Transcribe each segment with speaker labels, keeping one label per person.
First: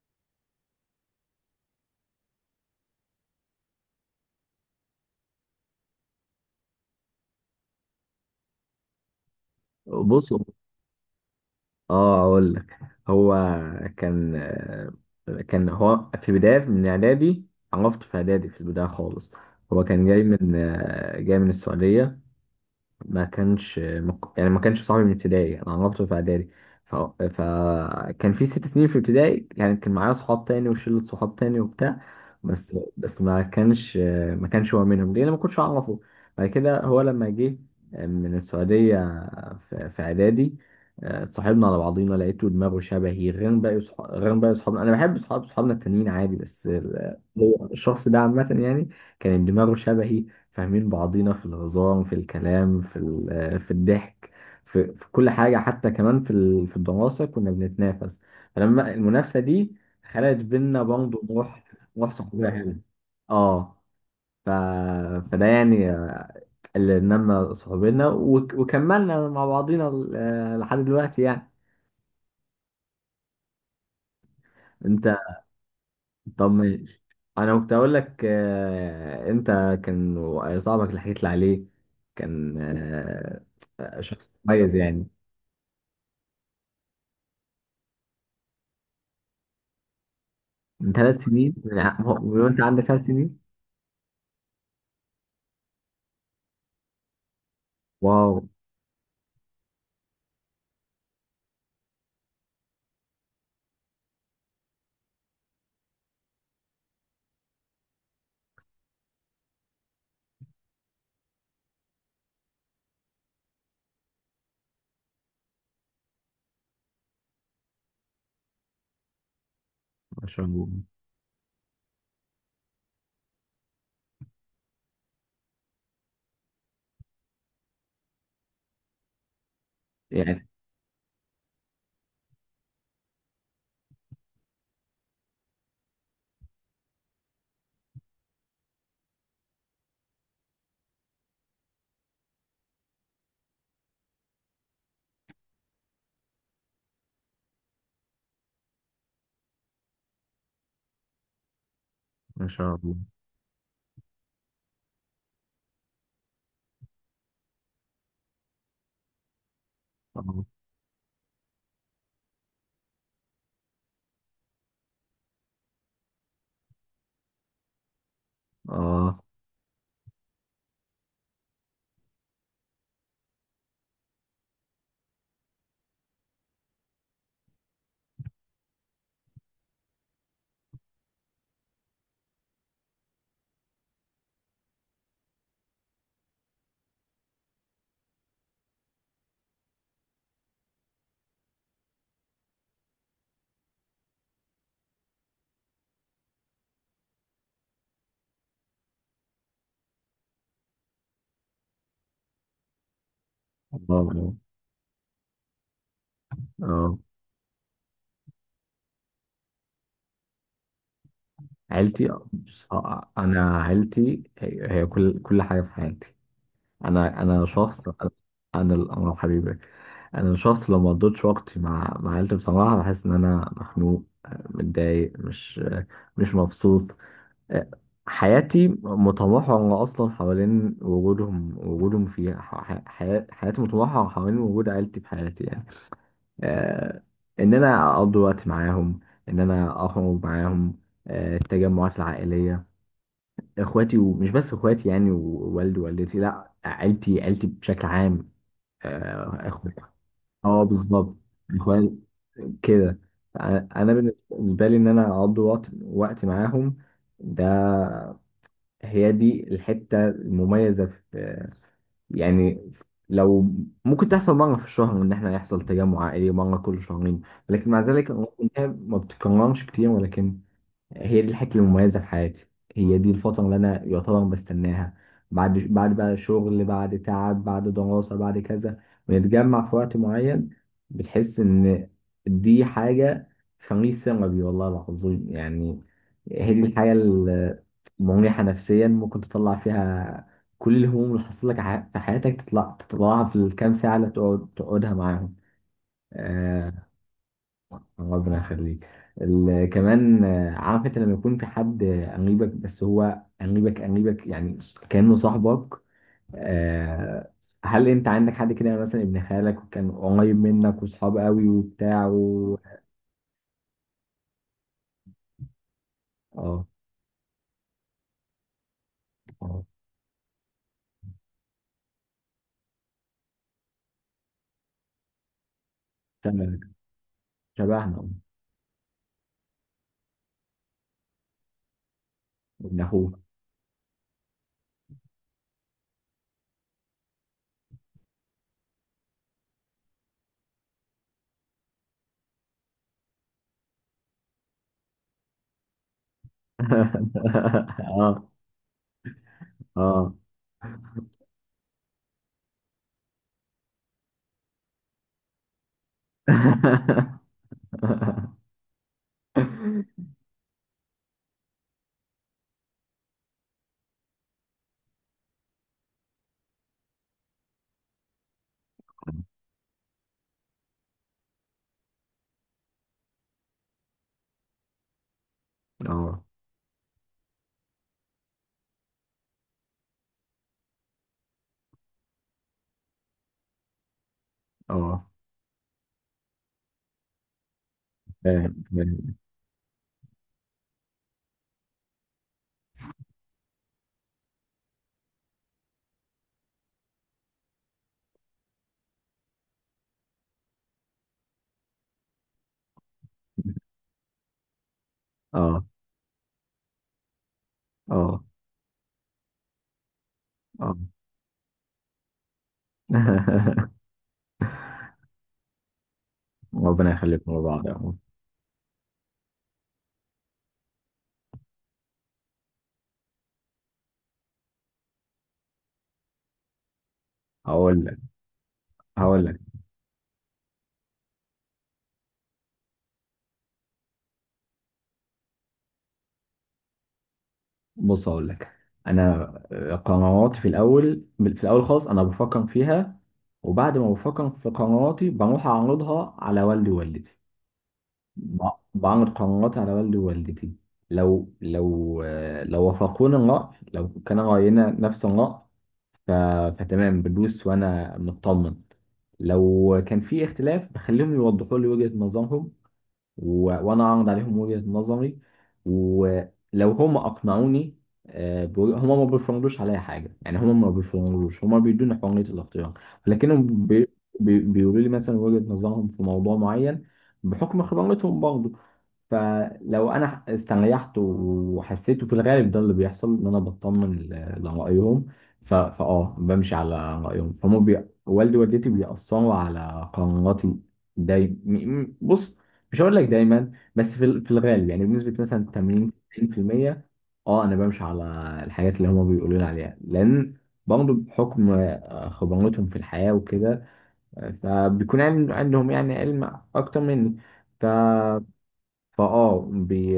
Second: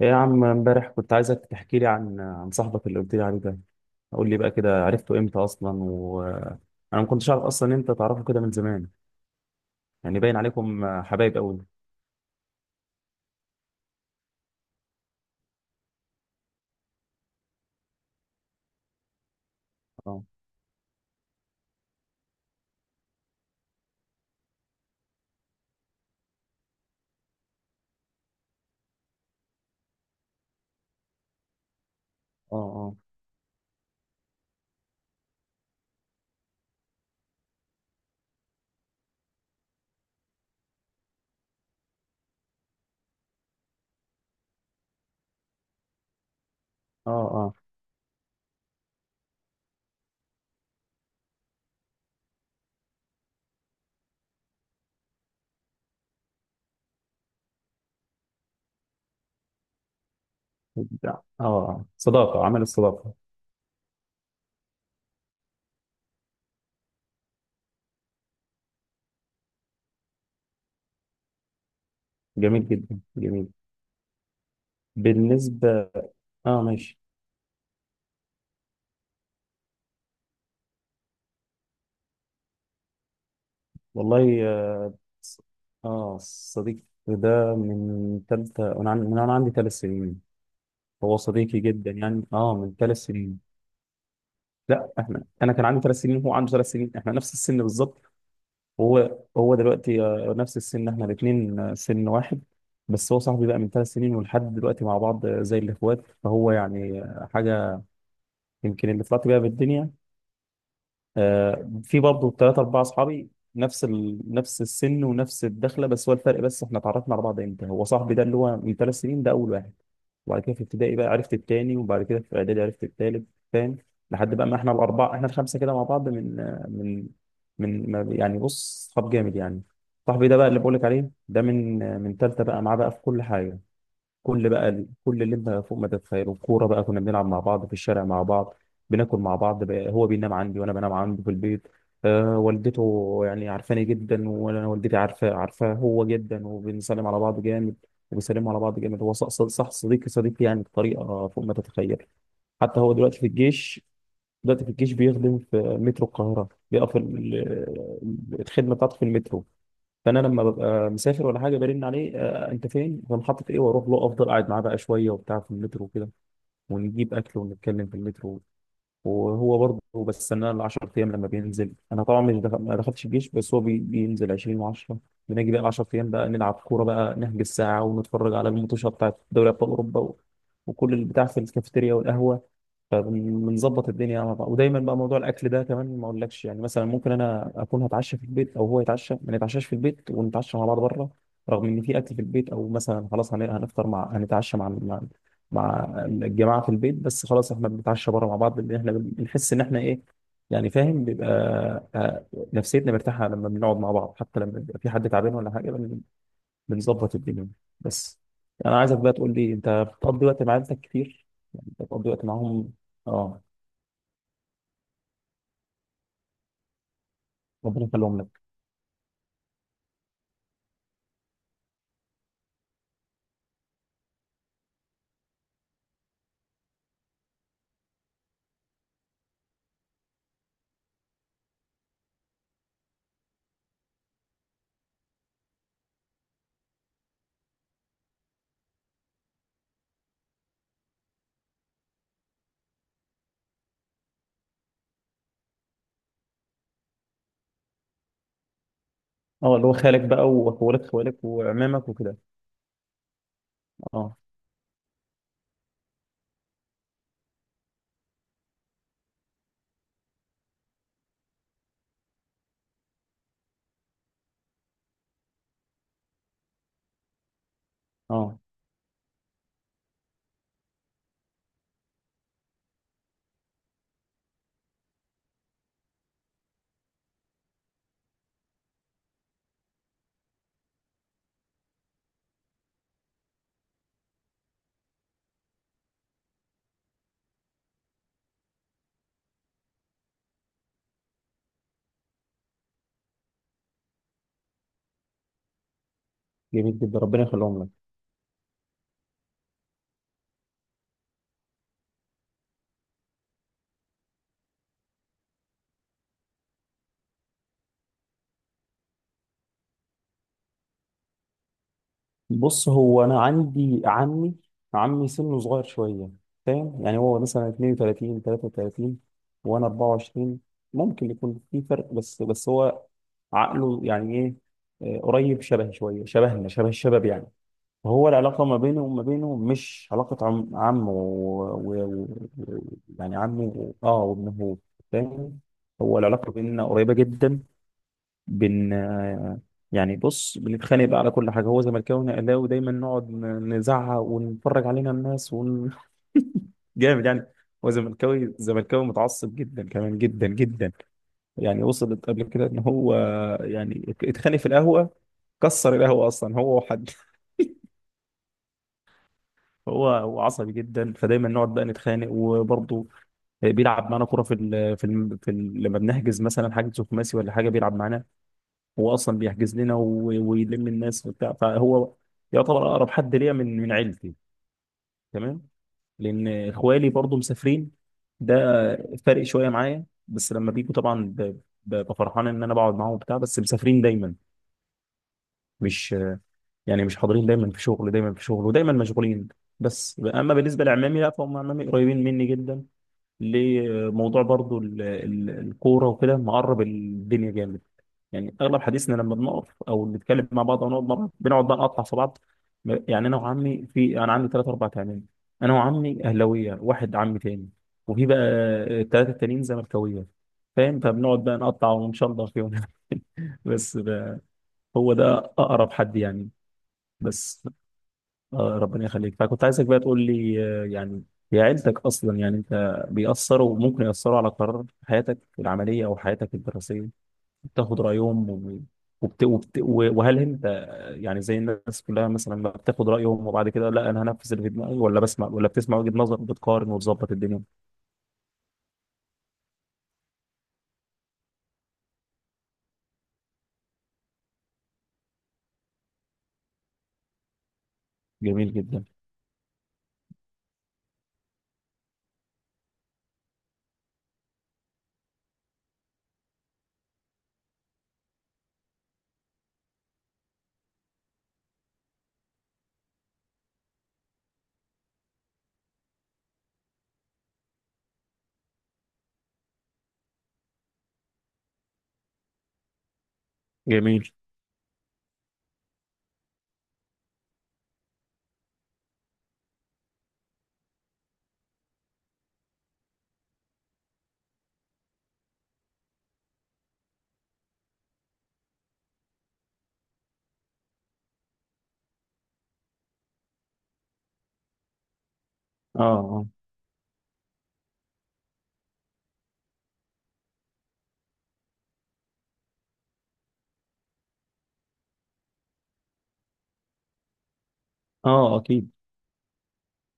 Speaker 1: ايه يا عم، امبارح كنت عايزك تحكي لي عن صاحبك اللي قلت لي عليه ده. قول لي بقى كده، عرفته امتى اصلا؟ وانا ما كنتش اعرف اصلا إن انت تعرفه كده من زمان، يعني
Speaker 2: بص.
Speaker 1: باين عليكم حبايب قوي.
Speaker 2: اه اقول لك، هو كان كان هو في بدايه من اعدادي. عرفته في اعدادي في البدايه خالص. هو كان جاي
Speaker 1: اه
Speaker 2: من السعوديه. ما كانش مك... يعني ما كانش صاحبي من ابتدائي، انا عرفته في اعدادي. ف... فكان في 6 سنين في ابتدائي، يعني كان معايا صحاب تاني وشلة صحاب تاني وبتاع.
Speaker 1: اه
Speaker 2: بس
Speaker 1: اه
Speaker 2: بس ما كانش هو منهم، ليه؟ انا ما كنتش اعرفه. بعد كده هو لما جه من السعودية في اعدادي، اتصاحبنا على بعضينا. لقيته دماغه شبهي غير باقي صحابنا. انا بحب صحابنا التانيين عادي، بس
Speaker 1: اه
Speaker 2: هو الشخص ده عامة يعني كان دماغه شبهي. فاهمين بعضينا في الهزار، في الكلام، في الضحك، في كل حاجة، حتى كمان في الدراسة كنا بنتنافس. فلما المنافسة دي خلقت بينا برضه
Speaker 1: اه اه
Speaker 2: روح
Speaker 1: آه.
Speaker 2: روح
Speaker 1: صداقة
Speaker 2: صحوبية
Speaker 1: عمل
Speaker 2: حلوة.
Speaker 1: الصداقة.
Speaker 2: اه. ف... فده يعني اللي نمى صحوبينا، وكملنا مع بعضينا لحد دلوقتي يعني.
Speaker 1: جميل جدا، جميل.
Speaker 2: انت
Speaker 1: بالنسبة.
Speaker 2: طب،
Speaker 1: اه ماشي.
Speaker 2: ماشي. انا كنت اقول لك، انت كان صاحبك اللي حكيت لي عليه كان آه، شخص
Speaker 1: والله
Speaker 2: كويس
Speaker 1: اه،
Speaker 2: يعني.
Speaker 1: آه، صديق ده من تالتة، وانا من انا عندي ثلاث سنين.
Speaker 2: من
Speaker 1: هو
Speaker 2: 3 سنين؟
Speaker 1: صديقي جدا
Speaker 2: يعني
Speaker 1: يعني، اه
Speaker 2: وانت
Speaker 1: من
Speaker 2: عندك
Speaker 1: ثلاث
Speaker 2: 3 سنين؟
Speaker 1: سنين. لا احنا انا كان عندي ثلاث سنين وهو عنده ثلاث سنين، احنا نفس السن بالظبط.
Speaker 2: واو.
Speaker 1: وهو هو دلوقتي آه، نفس السن، احنا الاثنين آه، سن واحد. بس هو صاحبي بقى من ثلاث سنين ولحد دلوقتي مع بعض، آه، زي الاخوات. فهو يعني آه، حاجه يمكن اللي طلعت بيها بالدنيا. آه، في برضه ثلاثة أربعة أصحابي، نفس نفس السن ونفس الدخلة. بس هو الفرق، بس إحنا اتعرفنا على بعض إمتى؟ هو صاحبي ده اللي هو من ثلاث سنين ده أول واحد،
Speaker 2: ما
Speaker 1: وبعد
Speaker 2: شاء
Speaker 1: كده في
Speaker 2: الله،
Speaker 1: ابتدائي بقى عرفت التاني، وبعد كده في إعدادي عرفت التالت، فاهم؟ لحد بقى ما إحنا الأربعة، إحنا الخمسة كده مع بعض من آه، من يعني بص، صحاب جامد يعني. صاحبي ده
Speaker 2: يعني
Speaker 1: بقى اللي بقولك عليه ده من آه، من تالتة، بقى معاه بقى في كل حاجة. كل بقى كل اللي انت فوق ما تتخيله، كوره بقى، كنا بنلعب مع بعض في الشارع مع بعض، بناكل مع بعض بقى، هو بينام عندي وانا بنام عنده في البيت. آه والدته يعني عارفاني جدا، وانا والدتي عارفاه هو جدا، وبنسلم على بعض جامد، وبيسلموا على بعض جامد. هو صح صديقي يعني بطريقه فوق ما تتخيل.
Speaker 2: ما شاء
Speaker 1: حتى هو
Speaker 2: الله.
Speaker 1: دلوقتي في الجيش، دلوقتي في الجيش بيخدم في مترو القاهره، بيقف الخدمه بتاعته في المترو. فانا لما
Speaker 2: اه
Speaker 1: ببقى مسافر ولا حاجه، برن عليه: آه انت فين، في محطه ايه؟ واروح له، افضل قاعد معاه بقى شويه وبتاع في المترو وكده، ونجيب اكل ونتكلم في المترو.
Speaker 2: اه.
Speaker 1: وهو برضه بستناه ال 10 ايام لما بينزل. انا طبعا مش دخل... ما دخلتش الجيش، بس هو بينزل 20 و10. بنيجي بقى ال 10 ايام بقى نلعب كوره بقى، نحجز ساعه ونتفرج على الماتشات بتاعت دوري ابطال اوروبا و... وكل البتاع في الكافيتيريا والقهوه. فبنظبط الدنيا مع بعض. ودايما بقى موضوع الاكل ده كمان ما اقولكش، يعني مثلا ممكن انا اكون هتعشى في البيت او هو يتعشى، ما نتعشاش في البيت، ونتعشى مع بعض بره، رغم ان في اكل في البيت. او مثلا خلاص هنفطر مع، هنتعشى مع مع الجماعه في البيت، بس خلاص احنا بنتعشى بره مع بعض، لان احنا بنحس ان احنا ايه، يعني فاهم، بيبقى آه، نفسيتنا مرتاحه لما بنقعد مع بعض.
Speaker 2: اه
Speaker 1: حتى لما بيبقى في حد تعبان ولا حاجه،
Speaker 2: اه.
Speaker 1: بنظبط الدنيا. بس انا عايزك بقى تقول لي، انت بتقضي وقت مع عيلتك كتير؟ يعني انت
Speaker 2: عيلتي.
Speaker 1: بتقضي وقت
Speaker 2: بص،
Speaker 1: معاهم؟ اه.
Speaker 2: انا عيلتي هي كل حاجه في حياتي. انا شخص.
Speaker 1: ربنا يخليهم لك.
Speaker 2: انا الامر حبيبي. انا شخص لو ما قضيتش وقتي مع عيلتي بصراحه بحس ان انا مخنوق، متضايق، مش مبسوط. حياتي متمحورة أصلا حوالين وجودهم. وجودهم في حياتي متمحورة حوالين وجود عيلتي في حياتي يعني. آه إن أنا أقضي وقت معاهم، إن أنا أخرج معاهم، التجمعات العائلية، إخواتي، ومش بس إخواتي يعني، ووالدي ووالدتي. لأ، عيلتي، عيلتي بشكل عام، آه،
Speaker 1: اه، اللي هو
Speaker 2: إخوة.
Speaker 1: خالك بقى
Speaker 2: أه،
Speaker 1: واخوالك،
Speaker 2: بالظبط،
Speaker 1: خوالك وعمامك
Speaker 2: إخوات
Speaker 1: وكده.
Speaker 2: كده. أنا
Speaker 1: اه،
Speaker 2: بالنسبة لي إن أنا أقضي وقت معاهم، ده هي دي الحتة المميزة في، يعني لو ممكن تحصل مرة في الشهر، إن إحنا يحصل تجمع عائلي مرة كل شهرين. لكن مع ذلك الأمور
Speaker 1: اه.
Speaker 2: كلها ما بتتكررش كتير، ولكن هي دي الحته المميزه في حياتي، هي دي الفتره اللي انا يعتبر بستناها بعد بقى شغل، بعد تعب، بعد دراسه، بعد كذا. بنتجمع في وقت معين، بتحس ان دي حاجه خميس ربي والله العظيم يعني. هي دي الحاجه المريحه نفسيا ممكن تطلع فيها كل الهموم اللي حصلت لك في حياتك، تطلعها في الكام ساعه اللي تقعد تقعدها معاهم.
Speaker 1: جميل
Speaker 2: آه،
Speaker 1: جدا، ربنا يخليهم لك.
Speaker 2: ربنا يخليك. كمان، عارف انت لما يكون في حد قريبك، بس هو قريبك يعني كأنه صاحبك. آه، هل انت عندك حد كده مثلا ابن خالك وكان قريب منك وصحاب قوي وبتاع و...؟
Speaker 1: بص، هو انا عندي عمي، عمي سنه صغير شويه،
Speaker 2: اه
Speaker 1: فاهم يعني، هو مثلا 32 33
Speaker 2: اه.
Speaker 1: وانا 24. ممكن يكون في فرق، بس بس هو عقله يعني ايه، آه، قريب شبه شويه، شبهنا،
Speaker 2: شبهك.
Speaker 1: شبه الشباب يعني.
Speaker 2: شبهنا
Speaker 1: هو
Speaker 2: اه.
Speaker 1: العلاقة ما بيني وما بينه مش علاقة عم عم و... و... و...
Speaker 2: ابن
Speaker 1: يعني
Speaker 2: اخوه.
Speaker 1: عمي و... اه وابنه، فاهم؟ هو العلاقة بيننا قريبة جدا. بن يعني بص، بنتخانق بقى على كل حاجة، هو زملكاوي وانا اهلاوي، دايما نقعد نزعق ونتفرج علينا الناس ون... جامد يعني. هو
Speaker 2: اه
Speaker 1: زملكاوي متعصب جدا، كمان
Speaker 2: اه.
Speaker 1: جدا جدا. يعني وصلت قبل كده ان هو يعني اتخانق في القهوة، كسر القهوة اصلا هو وحد. هو عصبي جدا، فدايما نقعد بقى نتخانق. وبرضه بيلعب معانا كوره في ال لما بنحجز مثلا حاجه خماسي ولا حاجه بيلعب معانا. هو اصلا بيحجز لنا ويلم الناس وبتاع، فهو يعتبر اقرب حد ليا من عيلتي، تمام.
Speaker 2: اه
Speaker 1: لان اخوالي برضه مسافرين، ده فارق شويه معايا، بس لما بيجوا طبعا ببقى فرحان ان انا بقعد معاهم وبتاع، بس مسافرين دايما،
Speaker 2: اه،
Speaker 1: مش يعني مش حاضرين دايما، في شغل دايما، في شغل
Speaker 2: فاهم،
Speaker 1: ودايما
Speaker 2: فاهم.
Speaker 1: مشغولين. بس اما بالنسبه لعمامي لا، فهم عمامي قريبين مني جدا، لموضوع برضو الكورة وكده، مقرب الدنيا جامد. يعني أغلب حديثنا لما بنقف أو نتكلم مع بعض أو نقعد مع بعض، بنقعد بقى نقطع في بعض. يعني أنا وعمي، في أنا عندي ثلاث أربع تعمام، أنا
Speaker 2: اه
Speaker 1: وعمي أهلاوية، واحد عمي تاني وفي بقى
Speaker 2: اه
Speaker 1: الثلاثة التانيين زملكاوية،
Speaker 2: اه.
Speaker 1: فاهم؟ فبنقعد بقى نقطع ونشلر فيهم. بس ده هو ده أقرب حد يعني.
Speaker 2: ربنا يخليكم
Speaker 1: بس
Speaker 2: لبعض يا رب.
Speaker 1: آه، ربنا يخليك. فكنت عايزك بقى تقول لي آه، يعني هي عيلتك اصلا، يعني انت بيأثروا، ممكن يأثروا على قرار حياتك العملية او حياتك الدراسية؟ بتاخد
Speaker 2: هقول لك
Speaker 1: رأيهم و-
Speaker 2: هقول لك
Speaker 1: وهل انت آه، يعني زي الناس كلها مثلا ما بتاخد رأيهم، وبعد كده لا انا هنفذ اللي في دماغي، ولا بسمع، ولا بتسمع وجهة نظر وبتقارن وتظبط الدنيا؟
Speaker 2: بص، هقول لك. انا قراراتي في الاول خالص انا بفكر فيها، وبعد ما بفكر في قراراتي بروح اعرضها على والدي ووالدتي. ب-
Speaker 1: جميل جدا،
Speaker 2: بعرض قراراتي على والدي ووالدتي. لو لو لو وافقوني الرأي، لو كان رأينا نفس الرأي، ف- فتمام بدوس وانا مطمن. لو كان في اختلاف بخليهم يوضحوا لي وجهة نظرهم، وانا اعرض عليهم وجهة نظري، ولو هم اقنعوني. هما ما بيفرضوش عليا حاجه، يعني هما ما بيفرضوش، هما بيدوني حريه الاختيار. لكنهم بي...
Speaker 1: جميل.
Speaker 2: بي... بيقولوا لي مثلا وجهة نظرهم في موضوع معين بحكم خبرتهم برضه. فلو انا استريحت وحسيته، في الغالب ده اللي بيحصل ان انا بطمن لرايهم. ف... فاه بمشي على رايهم. فهم والدي ووالدتي بيأثروا على قراراتي دايما. بص، مش هقول لك دايما، بس في الغالب، يعني بنسبه مثلا
Speaker 1: اه
Speaker 2: 80
Speaker 1: اه.
Speaker 2: 90%. اه انا بمشي على الحاجات اللي هم بيقولوا لي عليها، لان برضه بحكم خبرتهم في الحياه وكده، آه، فبيكون عندهم يعني علم اكتر مني. ف
Speaker 1: اه اكيد.
Speaker 2: فاه بي...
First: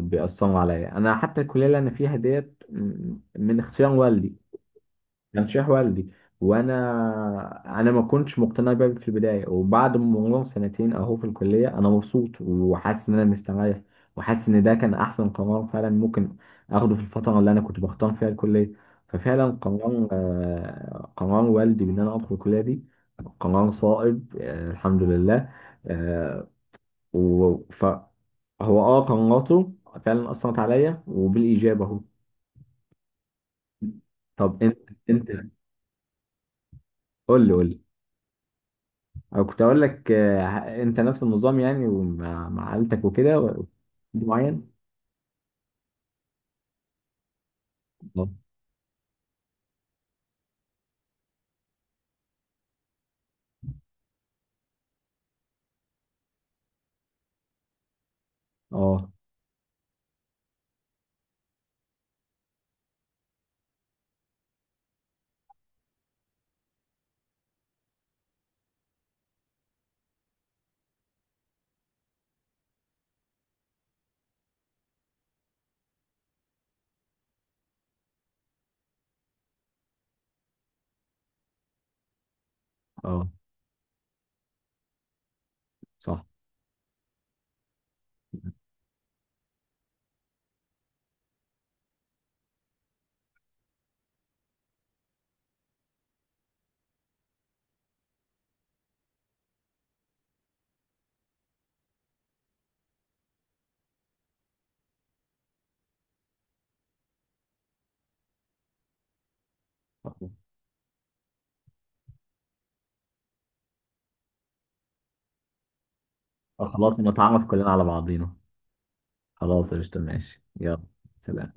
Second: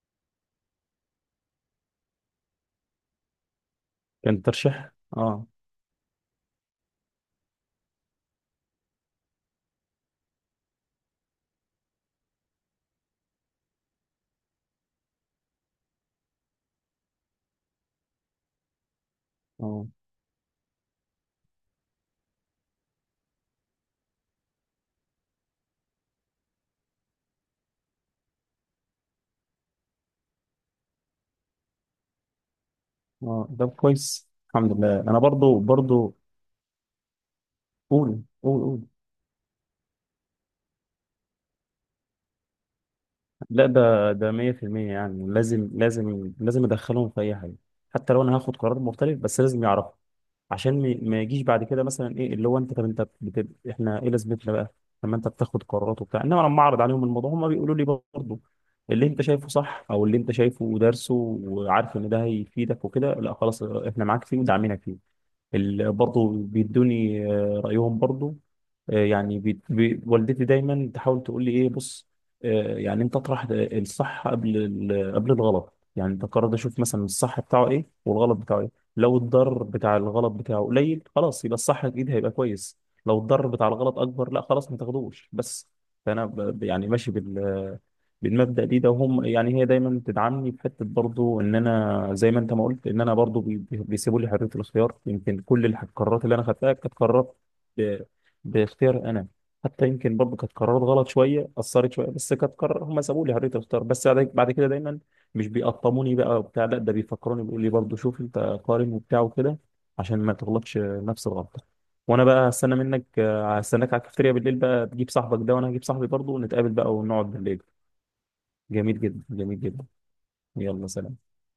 Speaker 2: بيأثروا عليا. انا حتى الكليه اللي انا فيها ديت من اختيار والدي،
Speaker 1: كان ترشيح. اه
Speaker 2: ترشيح والدي. وانا انا ما كنتش مقتنع بيها في البدايه، وبعد ما مرور سنتين اهو في الكليه انا مبسوط وحاسس ان انا مستريح، وحاسس ان ده كان احسن قرار فعلا ممكن اخده في الفتره اللي انا كنت بختار فيها الكليه. ففعلا
Speaker 1: اه.
Speaker 2: قرار، آه، قرار والدي بان انا ادخل الكليه دي قرار صائب، آه، الحمد لله. آه، و... ف هو قناته فعلا اثرت عليا وبالايجاب اهو.
Speaker 1: اه، ده كويس،
Speaker 2: طب
Speaker 1: الحمد
Speaker 2: انت
Speaker 1: لله. انا
Speaker 2: انت
Speaker 1: برضو برضو.
Speaker 2: قول لي قول لي.
Speaker 1: قول قول قول.
Speaker 2: انا كنت اقول لك انت نفس النظام يعني ومع مع عيلتك وكده و-
Speaker 1: لا ده ده
Speaker 2: معين.
Speaker 1: 100% يعني لازم لازم لازم ادخلهم في اي حاجه. حتى لو
Speaker 2: اه
Speaker 1: انا هاخد قرار مختلف، بس لازم يعرفوا، عشان ما يجيش بعد كده مثلا ايه اللي هو انت، طب انت احنا ايه لازمتنا بقى لما انت بتاخد قرارات وبتاع؟ انما لما اعرض عليهم الموضوع، هم بيقولوا لي برضه اللي
Speaker 2: اه
Speaker 1: انت شايفه صح او اللي انت شايفه ودارسه وعارف ان ده هيفيدك وكده، لا خلاص احنا معاك فيه وداعمينك فيه. برضو بيدوني آه، رأيهم برضو. آه، يعني بي والدتي دايما تحاول تقول لي ايه، بص آه، يعني انت اطرح الصح قبل الغلط، يعني انت قرر، اشوف مثلا الصح بتاعه ايه والغلط بتاعه ايه. لو الضرر بتاع الغلط بتاعه قليل، خلاص يبقى الصح اكيد هيبقى كويس. لو
Speaker 2: آه،
Speaker 1: الضرر بتاع الغلط اكبر، لا خلاص ما تاخدوش، بس.
Speaker 2: صح.
Speaker 1: فانا يعني ماشي بال بالمبدأ دي. ده هم يعني هي دايما بتدعمني في حتة برضو ان انا، زي ما انت ما قلت، ان انا برضو بيسيبوا لي حرية الخيار. يمكن كل القرارات اللي انا خدتها كانت قرارات ب- باختيار انا. حتى يمكن برضو كانت قرارات غلط شوية، اثرت شوية، بس كانت قرار هم سابوا لي حرية الخيار. بس بعد بعد كده دايما مش بيقطموني بقى وبتاع، لا ده بيفكروني، بيقول لي برضو شوف انت قارن وبتاع وكده، عشان ما تغلطش نفس الغلطة. وانا بقى هستنى منك، هستناك على الكافتيريا بالليل بقى، تجيب صاحبك ده وانا هجيب صاحبي برضه،
Speaker 2: آه،
Speaker 1: ونتقابل بقى
Speaker 2: خلاص
Speaker 1: ونقعد
Speaker 2: نتعرف
Speaker 1: بالليل.
Speaker 2: كلنا على بعضينا.
Speaker 1: جميل جدا، جميل
Speaker 2: خلاص،
Speaker 1: جدا.
Speaker 2: قشطة، ماشي، يلا.
Speaker 1: يلا سلام.
Speaker 2: سلام.